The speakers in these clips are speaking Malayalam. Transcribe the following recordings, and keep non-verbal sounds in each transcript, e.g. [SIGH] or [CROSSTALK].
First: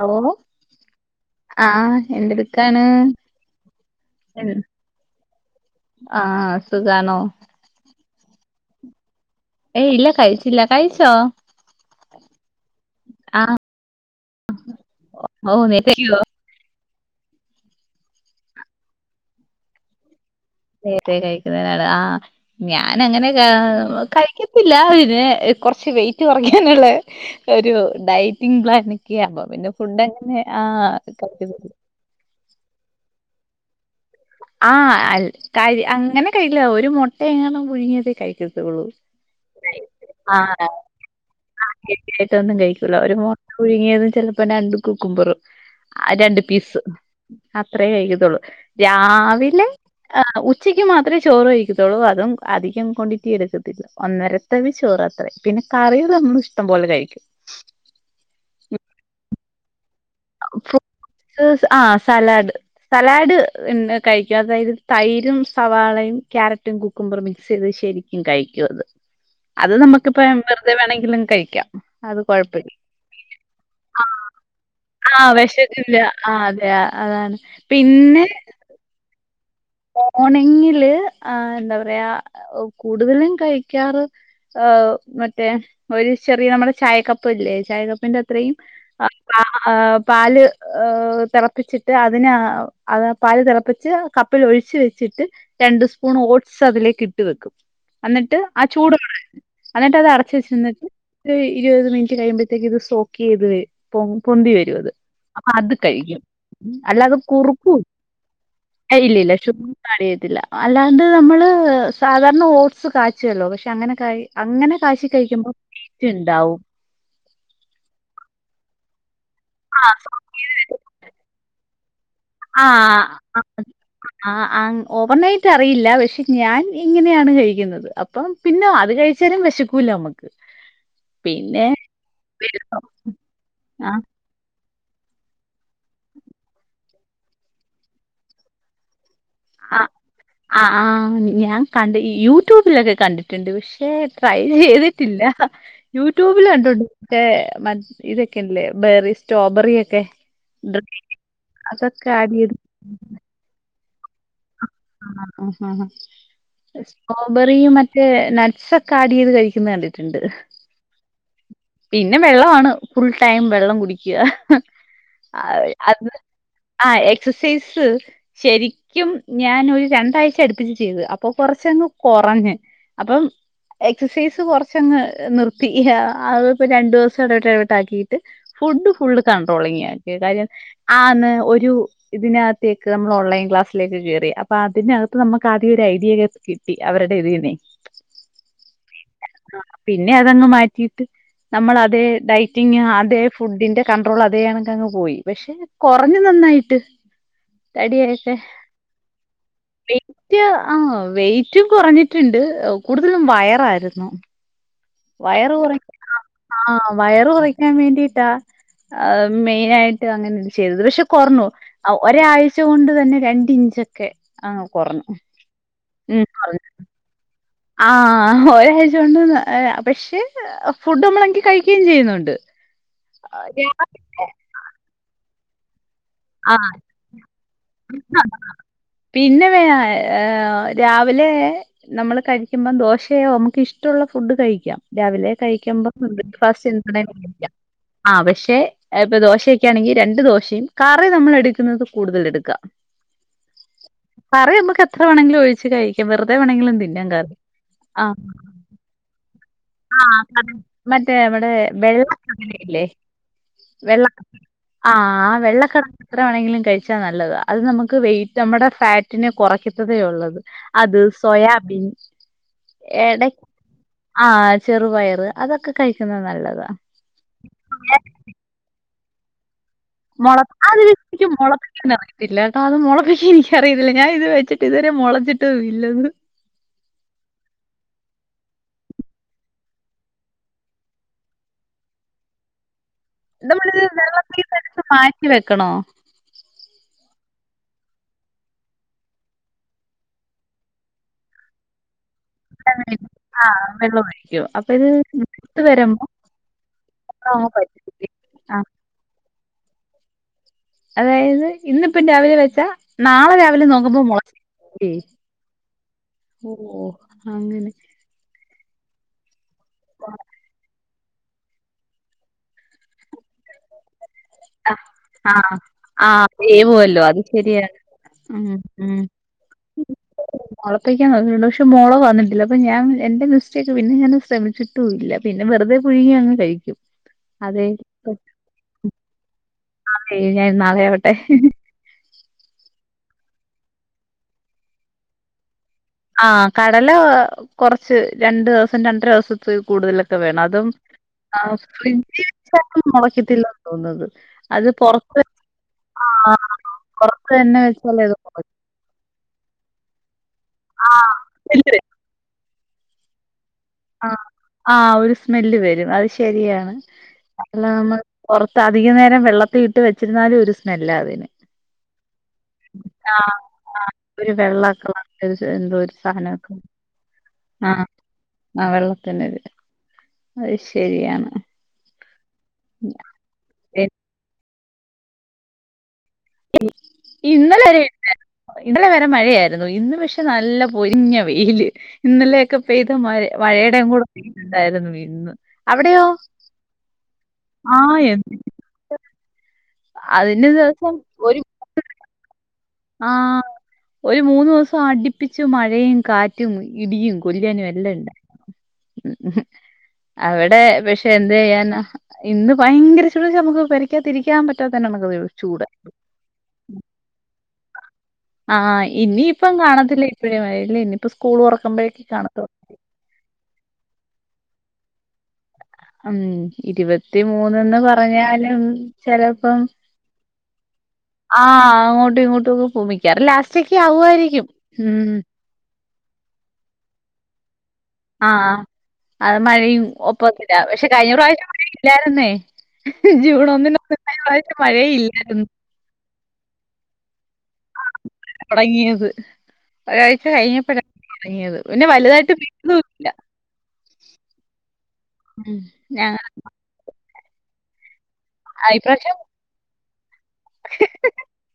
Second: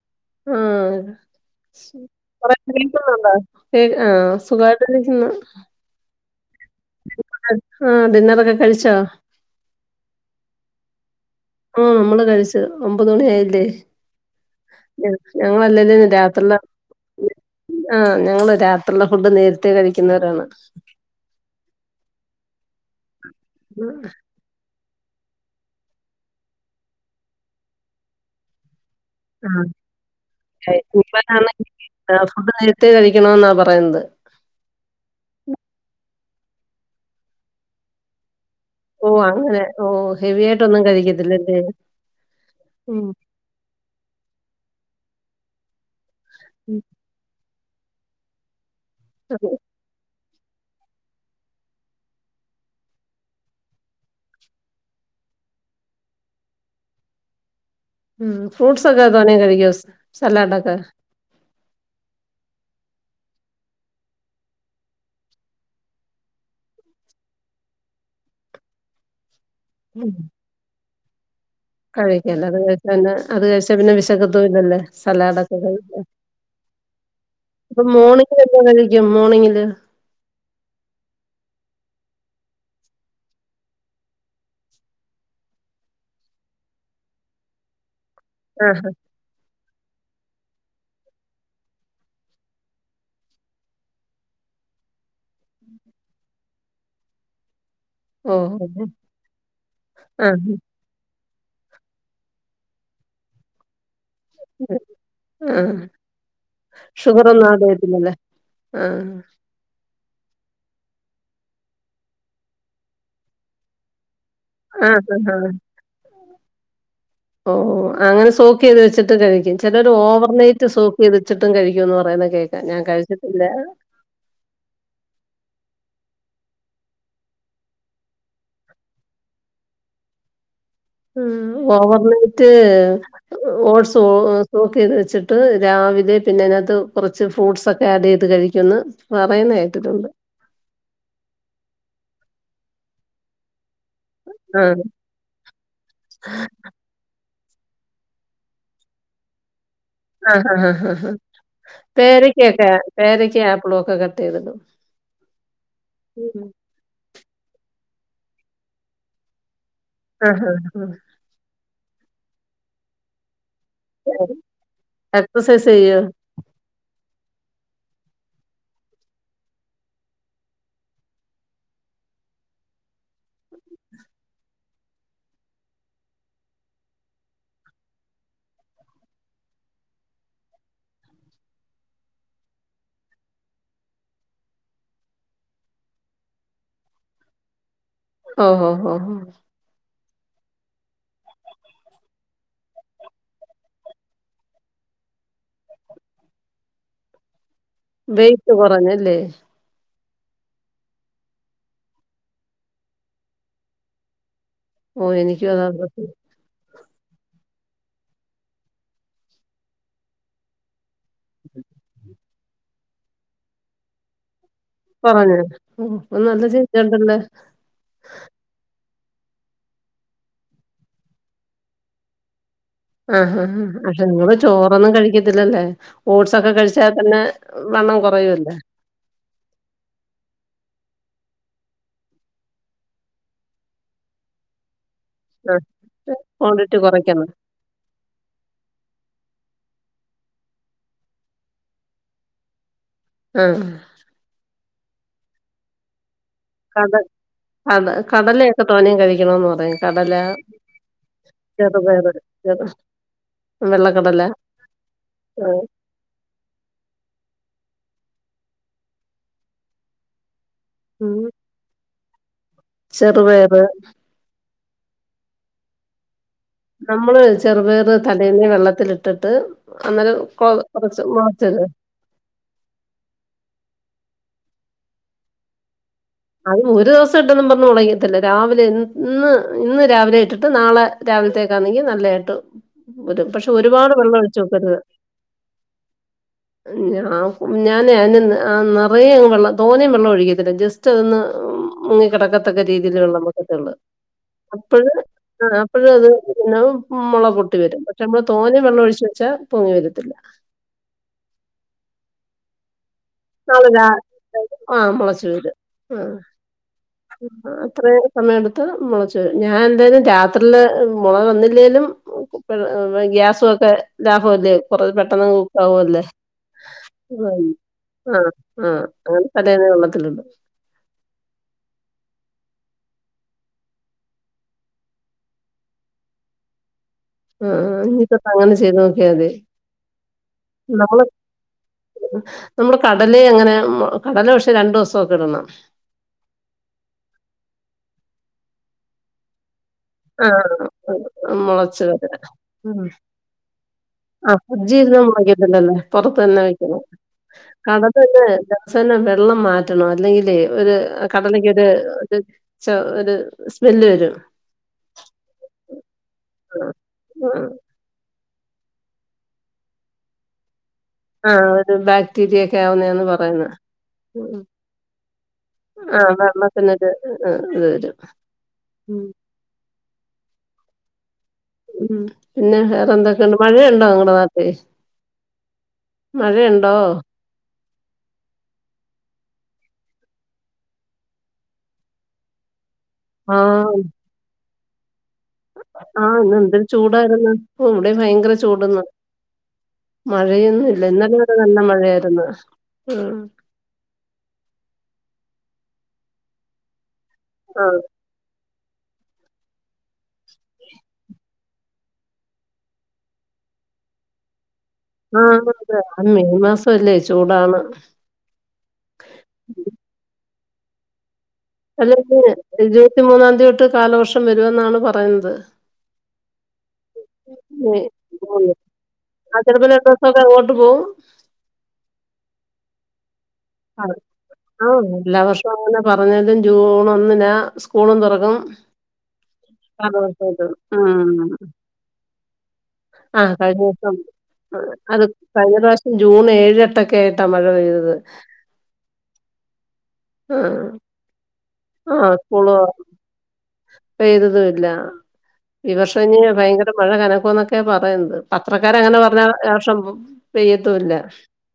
ഹലോ ആഹ് എന്തെടുക്കാണ് ആഹ സുഖമായി ആ സുഖാണോ ഡിന്നറൊക്കെ കഴിച്ചോ ഏ ഇല്ല കഴിച്ചില്ല കഴിച്ചോ ആ നമ്മള് കഴിച്ചു ഒമ്പത് മണി ആഹ് ആയില്ലേ ഓ നേരത്തെ ഞങ്ങളല്ലല്ല രാത്രി [INAUDIBLE] ആ ഞങ്ങള് രാത്രിയുള്ള ഫുഡ് നേരത്തെേ കഴിക്കുന്നവരാണ് ആ ഞാൻ അങ്ങനെ ആ [INAUDIBLE] [UNINTELLIGIBLE] കുറച്ച് വെയിറ്റ് കുറയ്ക്കാനുള്ള ഒരു ഡയറ്റിംഗ് പ്ലാൻ ആഹ് പിന്നെ ഫുഡ് അങ്ങനെ ആ [INAUDIBLE] [UNINTELLIGIBLE] കഴിക്കണ എന്നാ പറയുന്നത് ആ കഴി അങ്ങനെ [UNINTELLIGIBLE] ഒരു മുട്ട എങ്ങാനും പുഴുങ്ങിയത് കഴിക്കും ഓ അങ്ങനെ ഓ ഹെവി ആയിട്ടൊന്നും കഴിക്കത്തില്ല [INAUDIBLE] കഴിക്കില്ല ഒരു മുട്ട പുഴുങ്ങിയതും ചിലപ്പോ രണ്ട് കുക്കുംമ്പർ ആ രണ്ട് ഉം പീസ് അത്രേ കഴിക്കത്തുള്ളു രാവിലെ ആഹ് ഉച്ചക്ക് മാത്രമേ ചോറ് കഴിക്കത്തുള്ളൂ അതും അധികം ക്വാണ്ടിറ്റി എടുക്കത്തില്ല ഒന്നരത്തവി ചോറ് അത്രേ പിന്നെ കറികൾ നമ്മള ഇഷ്ട ഇഷ്ടം പോലെ കയിക്കും ഉംഹ് ഫ്രൂട്ടസക്കെ തൊനെ കഴിക്കോ സലാടക്കെ ഫ്രൂട്ട്സ് ആഹ് സലാഡ് സലാഡ് ഇൻ കഴിക്കും അതായത് തൈരും സവാളയും ക്യാരറ്റും കുക്കുംബറും മിക്സ് ചെയ്ത് ശരിക്കും കഴിക്കും അത് അത് നമക്കിപ്പം വെറുതെ വേണെ കിനം കയ്ക്കും കഴിക്കല്ല അത് കഴിച്ചന്ന അത് കഴിച്ചാ പിന്നെ വിശക്കത്തു ഇല്ലല്ലോ ആഹ വെശക്കില്ല ആഹ്ആ അതെ അതാണ് പിന്നെ മോണിങ്ങിൽ മോർണിങ്ങില് ആഹ്ആ എന്താ പറാ വേയാ കൂടുതലും കഴിക്കാറ് മറ്റേ ഒര് ചെറിയ നമ്മുടെ ചായക്കപ്പല്ലേ ചായക്കപ്പിന്റെ അത്ര ത്രയും ആഹ് ആഹ്ആ പാല് ഏഹ് തെളപ്പിച്ചിട്ട് അതിനെ ആ അത് പാല് തിളപ്പിച്ച് ക [UNINTELLIGIBLE] ഒഴിച്ച് വെച്ചിട്ട് രണ്ട് സ്പൂൺ ഓട് സതിലേക്കിട്ട് വെക്കും ഓ എന്നട്ട് ആ ചൂട് എന്നട്ട് അത് അടച്ച് ആഹ് വെച്ച് നിന്നിട്ട് ഒര് ഇരുവത് മിനിറ്റ് കഴിയുമ്പഴത്തേക്ക് ഇത് സോക്ക് ചെയ്ത് വരും പൊങ്‌ പൊന്തി വരു അത് അപ്പ ആഹ് അത് കഴിക്കും അല്ലാതെ ഷുഗർ ഒന്നും കുറുക്കു അറിയത്തില്ലല്ലേ ഏയ് ആഹ് ഇല്ല ഇല്ല ശുഗർ ഒന്നു ആഡ് [INAUDIBLE] ഇല്ല അല്ലാണ്ട് നമ്മള് സാദാർണ ഓട്സ് കാച്ചുവല്ലോ പക്ഷെ അങ്ങനെ കാ അങ്ങനെ ആഹ് കാശി കഴിക്കുമ്പോ [INAUDIBLE] ഇണ്ടാവും ഓഹ് ഓഹ് അങ്ങനെ സോക്ക് ചെയ്ത് വെച്ചിട്ട് കഴിക്കും ആ ചിലര് ഓവർനൈറ്റ് സൊക്ക് ചെയ്തു വച്ചിട്ടും കഴിക്കും ഈ ഒന്ന് ആഹ് ആഹ് ഓവർനൈറ്റ് എനിക്കറിയില്ല പക്ഷെ ഞാൻ ഇങ്ങനെയാണ് കഴിക്കുന്നത് അപ്പം പിന്നെ അത് കഴിച്ചാലും വെശക്കൂല നമ്മക്ക് ഉഹ് ഓവർ നൈറ്റ് ആ ഓട്സ് ഒവ കോക്ക് ചെയ്ത് വെച്ചിട്ട് രാവിലെ പിന്നെ അതിനത്ത് കുറച്ച് ഫ്രൂട്ട്സ് ഒക്കെ ആഡ് ചെയ്ത് കഴിക്കുന്ന് ആഹ് ആഹ്ആആ ഞാൻ കണ്ട് [INAUDIBLE] യൂട്യൂബിലക്കെ കണ്ടിട്ടിണ്ട് പക്ഷെ ക്ഷെ ട്രൈ ആഹ് ചെയ്തിട്ടില്ല യൂട്യൂബിൽ കണ്ടിട്ടുണ്ട് [UNINTELLIGIBLE] മറ്റ് ഇതൊക്കെല്ലേ ബെറി സ്ട്രോബെറി എക് ആഹാ ഹ ഹ ഹ ആ അതൊക്കെ ആഡ് ചെയ്ത് പേരക്കയൊക്കെ പേരക്ക ഫ്ലോക്ക്‌ കട്ട്ചെയ്തിടും ആ ആഹ [INAUDIBLE] സ്റ്റോബറിയും മറ്റേ നട്ട്സ് ഒക്കെ ആഡ് ചെയ്ത് കഴി ക്കുന്നെ കണ്ടിട്ടുണ്ട്. ആഹ് പിന്നെ വെള്ളമാണ് ഫുൾ ടൈം വെള്ളം കുട്ടിക്ക. ആഹ് എക്സസൈസ് ചെയ്യോ? അത് ആ എക്സസൈ എക്സൈസ് ശരിക്കും ഞാനൊരു രണ്ടാഴ്ച അടുപ്പി ചെയ്ത്. അപ്പൊ കുറച്ചങ്ങ് കുറഞ്ഞ് അപ്പം എക്സസൈസ് കുറച്ചങ്ങ് നിർത്തി. ഇപ്പൊ രണ്ടു ദിവസം ഇടവിട്ട് ഇടവിട്ടാക്കിട്ട് ഫുഡ് ഫുള്ള് കൺട്രോളിങ് ആക്കി. കാര്യം ആന്ന് ഒരു ഇതിനകത്തേക്ക് നമ്മൾ ഓൺലൈൻ ക്ലാസ്സിലേക്ക് കേറി. അപ്പൊ അതിനകത്ത് നമുക്ക് ആദ്യ ഒരു ഐഡിയെയെ കിട്ടി അവരുടെ ഇതീന്നെ. ഓ ഓ ഓ പിന്നെ അതങ്ങ് മാറ്റിയിട്ട് നമ്മൾ അതേ ഡയറ്റിങ് അതെ ഫുഡിന്റെ കൺട്രോൾ അതേ കണക്ക് അങ്ങ് പോയി. പക്ഷെ കുറഞ്ഞ് നന്നായിട്ട്. വെയിറ്റ് കുറഞ്ഞല്ലേ? വെയ്റ്റ് ആ വെയിറ്റും കുറഞ്ഞിട്ടുണ്ട്. കൂടുതലും വയറായിരുന്നു. ഓ എനിക്കും വയറു അതാ കുറയ് പ്രശ്നം. വയറു കുറയ്ക്കാൻ വേണ്ടീട്ടാ മെയിൻ ആയിട്ട് അങ്ങനെ ചെയ്തത് പക്ഷെ കുറഞ്ഞു ഔ ഒരാഴ് ച്ചോണ്ട് തന്നെ രണ്ട് ഇഞ്ചക്കെ കുറഞ്ഞു [UNINTELLIGIBLE] ആ ഒരാഴ്ച കൊണ്ട്. പക്ഷെ ഫുഡ് നമ്മള് എങ്കി കഴിക്കുയേയും ചെയ്യുന്നുണ്ട്. ആ ആ ആ പക്ഷെ നിങ്ങള് ചോറൊന്നും കഴിക്ക ത്തില്ലല്ലേ? ആ കൊറയുവല്ലേ? പിന്നെ വേ രാവിലെ നമ്മള് കഴിക്കുമ്പം ദോശയോ നമുക്ക് ഇഷ്ടമുള്ള ഫുഡ് കഴിക്കാം. രാവിലെ ആഹ് കഴിക്കുമ്പോ ബ്രേക്ക് ഫാസ്റ്റ് ക്വാണ്ടിറ്റി എന്തണേലും കൊറയ്ക്കണം. കയിക്കാം ആ പക്ഷെ ദോശ ക്കെ ആണെങ്കിൽ രണ്ട് ദോശയും കറി നമ്മൾ എടുക്കുന്നത് കൂടുതൽ എടുക്കാം. ആഹ് കറി അമ്മക്ക എത്ര വേണെങ്കിലും ഒഴിച്ച് കഴിക്കാം വെർ കടൽ കട കടലയൊക്കെ തോനയും കഴിക്കണന്ന് പറയാ ആ മറ്റേ നമ്മടെ ചെറുപയറ് വെള്ളകടല ചെറു ഇല്ലേ വെള്ള വെള്ളക്കടല ആ ആ ആഹ് വെള്ളക്കട എത്ര വേണെങ്കിലും കഴിച്ചാൽ നല്ലതാ. അത് നമുക്ക് വെയിറ്റ് നമ്മുടെ ഫാറ്റിനെ കുറയ്ക്കത്തതേ ഉള്ളത്. അത്, ഉം സോയാബീൻ എട ചെറുപയറ് ആഹ് ചെറുപയറ് അതൊക്കെ കഴിക്കുന്നത് നല്ല നമ്മള് ചെറുപയറ് തലേന്നേ വെള്ളത്തിലിട്ട് ട്ടിട്ട് മുളക്കാൻ എനിക്ക് മുളപ്പിക്കാൻ അറിയത്തില്ല കേട്ടോ അത് മുളപ്പിക്കാൻ എനിക്ക് അറിയത്തില്ല ഞാൻ ഇത് വെച്ചിട്ട് ഇതുവരെ മുളച്ചിട്ട് ഇല്ല. അത് ഒരു ദിവസം ഇട്ടൊന്നും പറഞ്ഞു മുളക്കത്തില്ല രാവിലെ ഇന്ന് ഇന്ന് രാവിലെ ഇട്ടിട്ട് നാളെ രാവിലത്തേക്കാണെങ്കി നല്ലതായിട്ട് രും പക്ഷെ നമ്മളിത് ഒരുപാട് വെള്ളം ഒഴിച്ചു വെക്കരുത്. വെള്ളത്തീന്നെടുത്ത് മാറ്റി വെക്കണോ? ഞാ ഞാന് അ നിറയെ വെള്ളം തോനെ വെള്ളം ഒഴിക്കത്തില്ല ജസ് ത്ത് നിന്ന് കിടക്കത്തക്ക രീതിയിൽ വെള്ളം ആഹ് വെക്കത്തുള്ളൂ. വെള്ളം ഒഴിക്കും അപ്പൊ അപ്പോഴ ഇത് ആ മൂത്ത് അപ്പഴും വരുമ്പോ അത് പിന്നെ മുള അതങ്ങ് പൊട്ടി വരും പക്ഷെ വറ്റിക്കും. നമ്മള് തോനെ ആഹ് വെള്ളം ഒഴിച്ച് വെച്ചാ പൊങ്ങി വരത്തില്ല. അതായത് ഇന്നിപ്പം രാവിലെ വെച്ചാ രാവിലെ നാളെ നോക്കുമ്പോ ആ മൊളച്ചിരിക്കുവേ. മുളച്ച് വരും ആ ഓഹ് അങ്ങനെ അത്ര സമയം എടുത് മുളച്ച് ഞാൻ എന്തായാലും രാത്രിയിൽ മുള വന്നില്ലേലും ഗ്യാസുംക്കെ ലാഭല്ലേ കൊറ പെട്ടെന്ന് ആഹ് കുക്കാവുല്ലേ ആഹ് വേവുവല്ലോ അത് ശരിയാണ്. ഉം ഉം മുളപ്പിക്കാൻ നോക്കിയിട്ടുണ്ട് പക്ഷെ മുള വന്നിട്ടില്ല. അപ്പൊ ഞാൻ എന്റെ മിസ്റ്റേക്ക് പിന്നെ ഞാൻ ശ്രമിച്ചിട്ടും ഇല്ല പിന്നെ വെറുതെ പുഴുങ്ങി അങ്ങ് കഴിക്കും. ആ ആ ഇനി തൊട്ട് അങ്ങനെ ചെയ്ത് നോക്കിയാ മതി ആന്നേ ഞാൻ നാളെ നമ്മള് ആവട്ടെ നമ്മള് കടലേയങ്ങന കടല പക്ഷെ രണ്ടു ദിവസമൊക്കെ ഇടണം ആഹ് കടല കൊറച്ച് രണ്ടു ദിവസം രണ്ടര ദിവസപ്പെഴും ആഹ് മുളച്ച് വരാ ഫ്രിഡ്ജിൽ ഉം. വെച്ചാലും മുളയ്ക്കത്തില്ലെന്ന് തോന്നുന്നത് ആഹ് അത് ഫ്രിഡ്ജിലിരുന്ന് പുറത്ത് മുളക്കത്തില്ലല്ലേ ആ പുറത്ത് തന്നെ വെക്കണം പുറത്ത് തന്നെ കടല വെച്ചാലേ അത് പിന്നെ മുളയ്ക്കൂ. ദിവസേന വെള്ളം മാ റ്റണം അല്ലെങ്കിൽ ലേ ഒര് ആ കടലക്ക് ഒര് സ്മെല്ല് ത് ച ഒര് സ്മെല്ല് വരും ആഹ് ഒരു സ്മെല്ല് വരും അത് ആ, ശരിയാണ്. ആ, അല്ലാതെ നമ്മൾ പുറത്ത് അധികം നേരം വെള്ളത്തി ഇട്ട് വെച്ചിരുന്നാലും ഒരു സ്മെല്ലാ അതിന് ആഹ് ഒരു ബാക്ടീരിയ ഒക്കെ ആവുന്നേന്ന് ആഹ് പറയുന്ന് ആഹ് ഒരു ഉം വെള്ള കളർ എന്തോ ഒരു ആഹ് സാധനൊക്കെ വെള്ളത്തിനൊരു ഇത് ആഹ് വരും ആഹ് ഉം വെള്ളത്തിനൊര് അത് ശരിയാണ് ഉം പിന്നെ വേറെ എന്തൊക്കെയുണ്ട് മഴയുണ്ടോ നിങ്ങളുടെ നാട്ടി- [INAUDIBLE] മഴയുണ്ടോ ഇന്നലെ വരെ ഇന്നലെ വരെ മഴയായിരുന്നു ഇന്ന് പക്ഷെ നല്ല പൊരിഞ്ഞ വെയില് ഇന്നലെയൊക്കെ പെയ്ത് മ വഴയുടെ കൂടെ ണ്ടായിരുന്നു വീ ആ ഇന്ന് എന്തരു ചൂടായിരുന്നു ഇവിടെ ആഹ് ഭയങ്കര എന്ത് ചൂടന്ന് അതിന് മഴയൊന്നും ഇല്ല ഇന്നലെ വരെ നല്ല മഴയായിരുന്നു ആ ഉം ഒരു മൂന്ന് ദിവസം അടി പ്പിച്ചു മഴയും കാറ്റും ഇടിയും പുല്യാനിയും ആഹ് എല്ലാം ഇണ്ട് ഹിം അവിടെ പക്ഷെ എന്ത് ചെയ്യാന ഇന്ന് ഭയങ്കര ചുദ നമുക്ക് പെരക്കാത്തിരിക്കാൻ പ ആ [UNINTELLIGIBLE] മെയ് മാസം അല്ലേ ചൂടാണ് ആ ഇനിയിപ്പം കാണത്തില്ലേ [UNINTELLIGIBLE] അല്ലെങ്കിൽ ഇരുപത്തി മൂന്നാം തീയതി തൊട്ട് കാലവർഷം വരുമെന്നാണ് പറയുന്നത് ഉം ഇരുപത്തി മൂന്ന്ന്ന് മെയ് പറഞ്ഞാലും ആഹ് ചെലപ്പം ചെലപ്പോ രണ്ടു ദിവസൊക്കെ അങ്ങോട്ട് പോവും ആ അങ്ങോട്ടും ഇങ്ങോട്ടും ഒക്കെ പോമി മിക്കവാറും ലാസ്റ്റക്ക ആവുമായിരിക്കും ആഹ് ഉം എല്ലാ വർഷവും അങ്ങനെ പറഞ്ഞാലും ജൂൺ ഒന്നിനാ സ്കൂളും തുറങ്ങും ആഹ് അത് മഴയും ഒപ്പത്തില്ല ക ഉ പക്ഷെ കഴിഞ്ഞ പ്രാവശ്യം മഴയില്ലായിരുന്നേ ആ ജൂൺ കഴിഞ്ഞ വർഷം ഒന്നിനൊന്നും കഴിഞ്ഞ പ്രാവശ്യം അത് മഴയില്ലായിരുന്നു കഴിഞ്ഞ പ്രവിഷം ജൂൺ ഏഴ് എട്ടൊക്കെ ആയിട്ടാണ് മഴ പെയ്തത് തുടങ്ങിയത് ഒരാഴ്ച ആഹ് കഴിഞ്ഞപ്പോഴാ തുടങ്ങിയത് പിന്നെ ആഹ് വലുതായിട്ട് സ്കൂള് പെയ്തുവില്ല പെയ്തതും ഇല്ല ഉം ഈ വർഷം ഞാ ഇനി ഭയങ്കര മഴ കന അന്നൊക്കെ പറയുന്നത് പത്രക്കാര അങ്ങനെ പറഞ്ഞ ആവർഷം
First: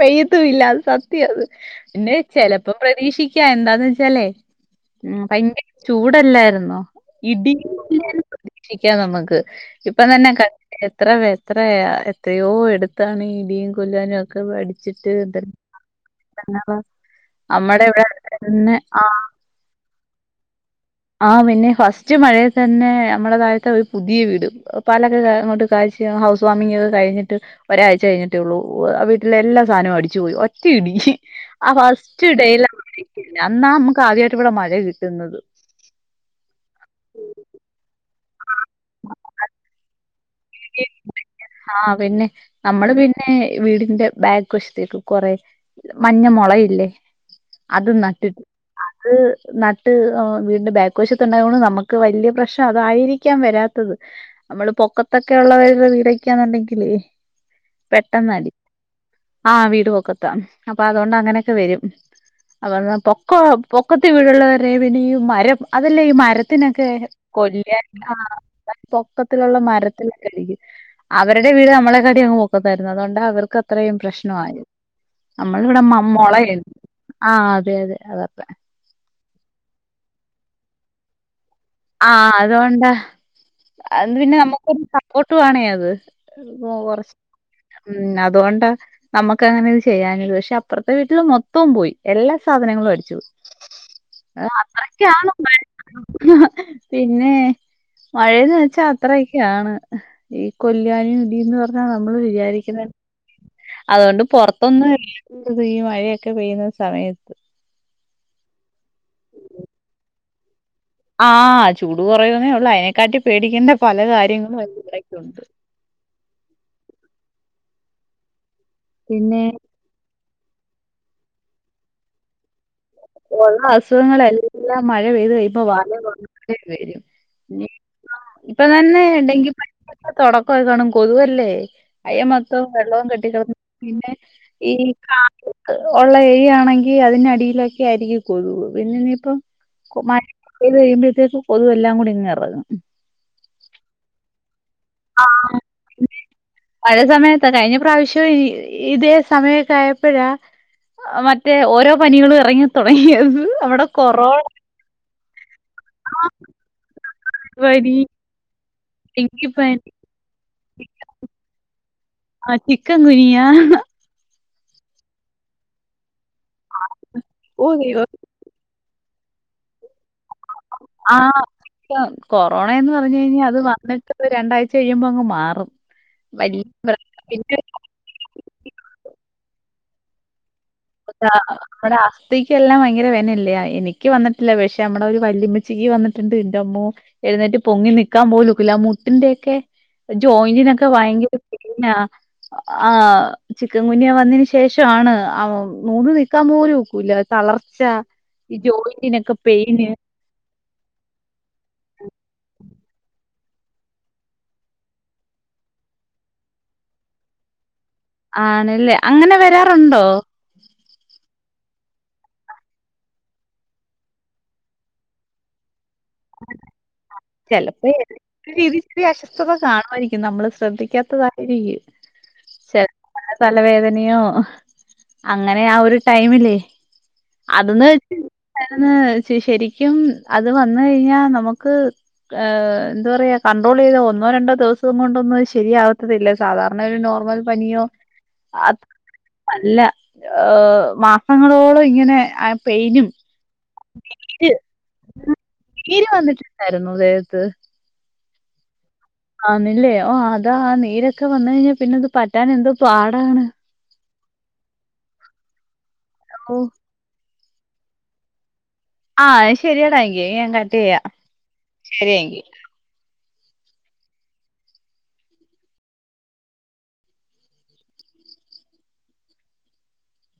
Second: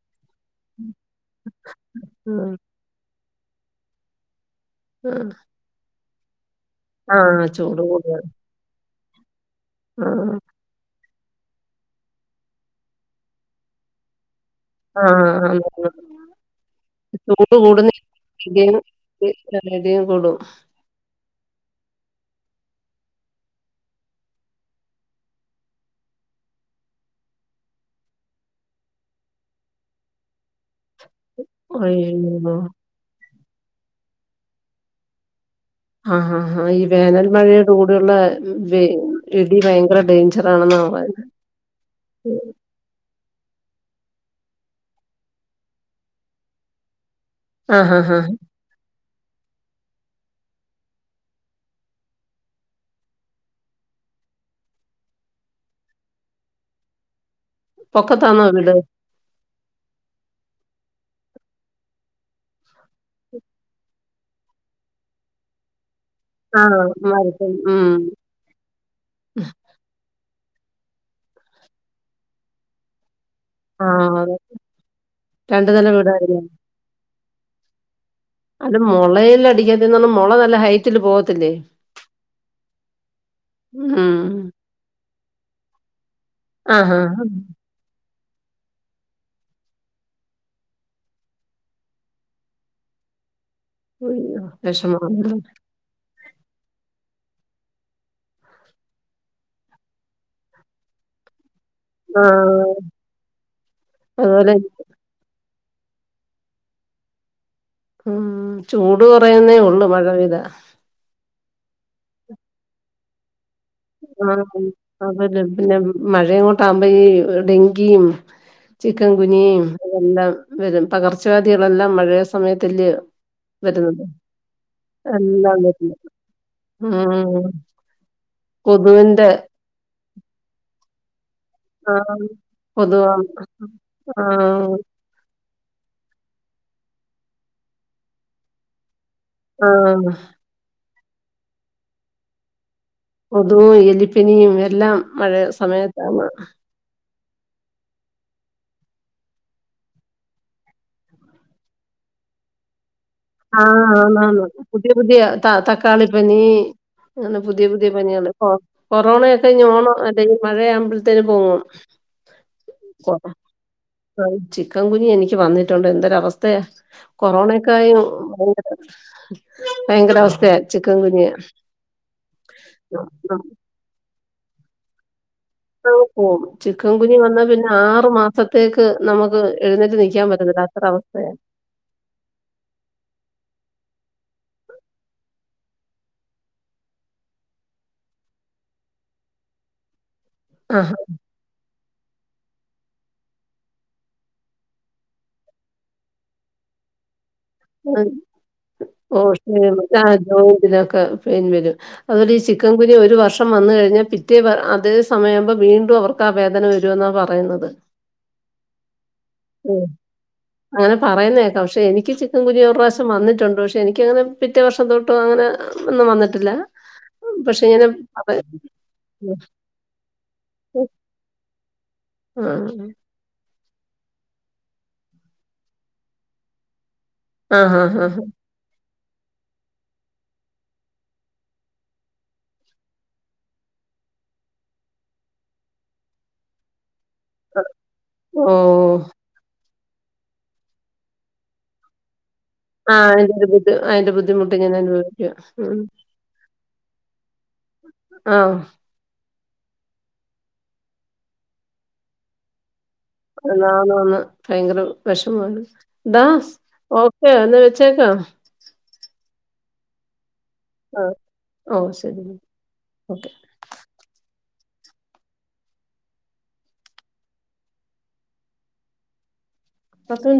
പെയ്യത്ത ഇല്ല അത് സത്യം പിന്നെ ഉം ചെലപ്പോ പ്രതീക്ഷി ക്കാ എന്താന്ന് വെച്ചാലേ ആ ഭയങ്കര ചൂടല്ലായിരുന്നോ ആ ചൂട് കൂടാണ് [UNINTELLIGIBLE] നമ്മക്ക് ഇപ്പം തന്നെ [UNINTELLIGIBLE] എത്രവേ എത്രയാ എത്രയോ എടുത്താണീ ബ് [UNINTELLIGIBLE] കൊല്ലാനും ഒക്കെ ആ അടിച്ചിട്ട് ആ എന്തെല്ലാമാണ് ചൂട് നമ്മടെ കൂടുന്ന ഇവിടെ അടുത്തന്നെ [UNINTELLIGIBLE] കൂടും ആ പിന്നെ ഫസ്റ്റ് മഴയെത്തന്നെ നമ്മുടെ താഴത്തെ ഒരു പുതിയ വീട് പാലൊക്കെ അങ്ങോട്ട് കാച്ചി ഹൗസ് വാമിംഗ് ഒക്കെ കഴിഞ്ഞിട്ട് ഒരാഴ്ച കഴിഞ്ഞിട്ടേ ഉള്ളൂ, ഉ ആ വീട്ടിലെ എല്ലാ സാധനവും അടിച്ചു പോയി ഒറ്റ ഇടി ആ ഫസ്റ്റ് അയ്യോ ഡേയിലാ [UNINTELLIGIBLE] അന്നാ നമുക്ക് ആദ്യായിട്ട് ഇവിടെ മഴ കിട്ടുന്നത് ആഹ് ആഹ് ഈ വേനൽ മഴയുടെ കൂടെയുള്ള ഇടി ഭയങ്കര ഡേഞ്ചർ ആണെന്നാ പറയുന്നെ ഹാ പിന്നെ നമ്മള് പിന്നെ വീടിന്റെ ബാക്ക് വശത്തേക്ക് കൊറെ മഞ്ഞ മുളയില്ലേ അത് ആഹ് ആഹ് നട്ട്ട്ട് ആഹ് അത് നട്ട് ആ വീടിന്റെ ബേക്ക് വശത്ത് ഉണ്ടായൊണ്ട് നമുക്ക് വലിയ പ്രശ്നം അതായിരിക്കാം വരാത്തത് നമ്മള് പൊക്കത്ത് ത്തൊക്കെ ഉള്ളവരുടെ വീടൊക്കെയാ ന്നുണ്ടെങ്കിലെ പൊക്കത്താന്നോ വീട് ആ വീട് പൊക്കത്താ അപ്പൊ അതുകൊണ്ട് അങ്ങനെയൊക്കെ വരും അതുപോലെ തന്നെ പൊക്ക പൊക്കത്ത് വീടുള്ളവരെ വീണു ഈ മരം അതല്ലേ ഈ ആഹ് മരത്തിനൊക്കെ മരത്തിൽ കൊല്ല ഉം ആ പൊക്കത്തിലുള്ള മരത്തി ക്കടിക്കും അവരുടെ വീട് നമ്മളെ കാട്ടി അങ്ങ് പൊക്കത്താരുന്നു അതുകൊണ്ട് അവർക് ക്കത്രയും ആഹ് അതെ പ്രശ്നമായി രണ്ട് നമ്മളിവിടെ നില മ്മ വീടായിരുന്നോ മൊളെയായിര് ആ അതെ അതെ അതാ അത് മുളയ് ല് അടിക്കാ [UNINTELLIGIBLE] മുള നല്ല ഹൈറ്റില് പോകത്തില്ലേ ആ അതുകൊണ്ടാ ഉം അത് പിന്നെ നമുക്കൊരു ത പൊട്ടുവാണെ അത് [UNINTELLIGIBLE] ഉം ആഹ് ആഹ് അത് അതുകൊണ്ടാ നമുക്ക് അങ്ങനെ ഒന്നും ചെയ്യാഞ്ഞത് പക്ഷെ അപ്പുറത്തെ വീട്ടില് മൊത്തവും പോയി എല്ലാ സാധനങ്ങളും അടിച്ചു പോയി യ്യോ വെഷമാവൂലേ ഹാ പിന്നെ മഴയന്ന് വെച്ചാ അത്രയക്കെയാണ് ഈ കൊല്ലാനി ഇടി ന്ന് പർ ന്നാ നമ്മള് ആഹ് വിചാരിക്കണെ അതുകൊണ്ട് അതുപോലെ പൊറത്തൊന്നും എർ ഈ മഴയൊക്കെ പെയ്യുന്ന സമയത്ത് ഉം ചൂട് കുറയുന്നേ ഉള്ളു മഴ പെയ്താ ആ ചൂട് കുറയന്നേ ഉള്ളൂ അതിനെക്കാട്ടി പേടിക്കേണ്ട പല ആ കാര്യങ്ങളും അതിന്റെ ഇടയ്ക്കുണ്ട്. അതന്നെ പിന്നെ മഴയങ്ങോട്ട ആകുമ്പോ ഈ ഡെങ്കിയും ചിക്കൻ പിന്നെ ഗുനിയും അതെല്ലാം വരും പകർച്ചവ്യാധികളെല്ലാം മഴയ സമയത്ത് ഉള്ള അസുഖങ്ങളെളല്ലാം മഴ പെയ്ത് പെയ്തു എല്ലാം കഴിയുമ്പോൾ മല വരുന്നു പോലെ വരും ഉം ഇപ്പൊ തന്നെ കൊതുവിന്റെ ഡെങ്കി പനി ഒക്കെ തുടക്കമായിക്കണ കൊതുവല്ലേ ആ [UNINTELLIGIBLE] മൊത്തവും വെള്ളവും കൊതുവാണ് കെട്ടിക്കട പിന്നെ ആ ഈ കാ [UNINTELLIGIBLE] ഉള്ള എരി ആണെങ്കിൽ ഈ അതിനടിയിലൊക്കെ ആയിരിക്കും കൊതു പിന്നെ ഇപ്പത് ആ മഴ പെയ്തു കഴിയുമ്പോ ത്തേക്ക് കൊതുതവെല്ലാം കൂടി ഇങ്ങങ് ഇറങ്ങും കൊതും എലിപ്പനി എല്ലാം ആ മഴയ സമയത്താണ് ത്ത കഴിഞ്ഞ പ്രാവശ്യം ഇതേ സമയൊക്കെ ആയപ്പോഴാ മറ്റേ ഓരോ പനികളും ഇറങ്ങിത്തു- തുടങ്ങിയത് ആ അവിടെ കൊറോ - ആണാണ് പുതിയ പുതിയ ത തക്കാളി പനി അങ്ങനെ പുതിയ പുതിയ പനി പനികാണ് കൊ കൊറോണയ ഡെങ്കിപ്പനി ക്കോണം അല്ല മഴയാവുമ്പോഴത്തേന് പോങ്ങും ആ chikungunya chikungunya എനിക്ക് വന്നിട്ടുണ്ട് എന്തൊര അവസ്ഥ വസ്തയ ഓ കൊറോണക്കായും ദൈവം [UNINTELLIGIBLE] ഭയ ഭയങ്കര അവസ്ഥ ആ [UNINTELLIGIBLE] കൊറോണ എന്ന് പറഞ്ഞു കഴിഞ്ഞാൽ അത് വന്നിട്ട് ഒരു രണ്ടഴ്ച കഴുമ്പോ അ- നമുക്ക് പോും ചിക്കൻ കുനിയ വന്നാ പിന്നെ ആറു മാസത്തേക്ക് നമുക്ക് എഴുന്നേട്ട് നിൽക്കാൻ പറ്റില്ല അ നമ്മടെ ആസ്ഥതിക്ക് എല്ലാം ഭയങ്കര വെനല്ല എനിക്ക ക്ക് വന്നിട്ടില്ല പക്ഷെ നമ്മടെ ഒരു വല്യമ്മച്ചിക്ക് വന്നിട്ടുണ്ട് ഇന്റെറമ്മൂ എഴുന്നേറ്റ് പൊങ്ങി നിക്കാൻ പോലുക്കല്ല മുട്ടിന്റെയൊക്കെ ജോയിന്റനൊക്കെ ആഹ് ഭയങ്കരന്ന പെയിനാ ആ ചിക്കൻ കുഞ്ഞയ വന്നന് ശേഷണ് ആ നൂന്ന് നിക്കാൻ പോലും ഒക്കൂല തളർച്ച [UNINTELLIGIBLE] ഈ ജോയിന്റിനൊക്കെ പെയിന് ഓജോയിന്റിനോ ക്കെ പെയിൻ വരും അതുോലെ ചിക്കൻ കുനിയ ഒരു വർഷം വന്ന കഴിഞ്ഞാൽ പിറ്റേ അതേ സമയ ആമ്പോ വീണ്ടും അവർക്ക് ആ വേദന വരുമെന്നാ പറയുന്നത് ആണല്ലേ അങ്ങനെ ഉം വരാറുണ്ടോ അങ്ങനെ പറയുന്നേക്കാം പക്ഷെ എനിക്ക് കുനിയ ഒരു പ്രാവശ്യം വന്നിട്ടുണ്ട് പക്ഷേ എനിക്കങ്ങെ പിറ്റ വർഷം തൊട്ട് അങ്ങനെ ഒന്നും വന്നിട്ടില്ല പക്ഷെ ഇങ്ങനെ ചിലപ്പോ എ പറ രീതിരി അസ്സ്ഥത കാണുമായിരിക്കും നമ്മള് ശ്രദ്ധിക്കാത്തതായിരിക്കും ആഹ് [UNINTELLIGIBLE] തല വേദനയോ അങ്ങനെ ആ ഒരു ടൈമില്ലേ ആഹ് അതൊന്ന് വ ആഹ് അ ശ ശെരിക്കും അത് വ ന യ്യാ നമുക്ക് ആ എന്താ പറയാ കണ്ടറോലൈത ഒന്നോ രണ്ടോ ദിവസം കൊണ്ടൊന്നും ശരിയാവാത്തല്ലാ സാദാരണ നോ വ ൽ പനിയോ അ ഓഹ് അല്ല ഹ മാസങ്ങളോളം ഇങ്ങനെ ആ പെയിനും അയിന്റെ ബുദ്ധിമുട്ട് നീര് ഞാൻ അനുഭവിക്കുക ഉ അതേത് ആഹ ആന്നില്ലേ ഓ അതാ ആ നീരൊക്കെ വന്ന കഴിഞ്ഞാൽ പിന്നെ അത് പറ്റാൻ എന്ത് അതാണ് ഭയങ്കര വിഷമാണ് ദാസ് ഓ ഏ എന്നാ വെച്ചേക്കാം ആഹ ശെരിയടാ എങ്കേ ഞാൻ കാട്ട് ചെയ്യ ആഹ് ഓഹ് ശരി. ശരിയങ്കി ഓക്കെ. അപ്പം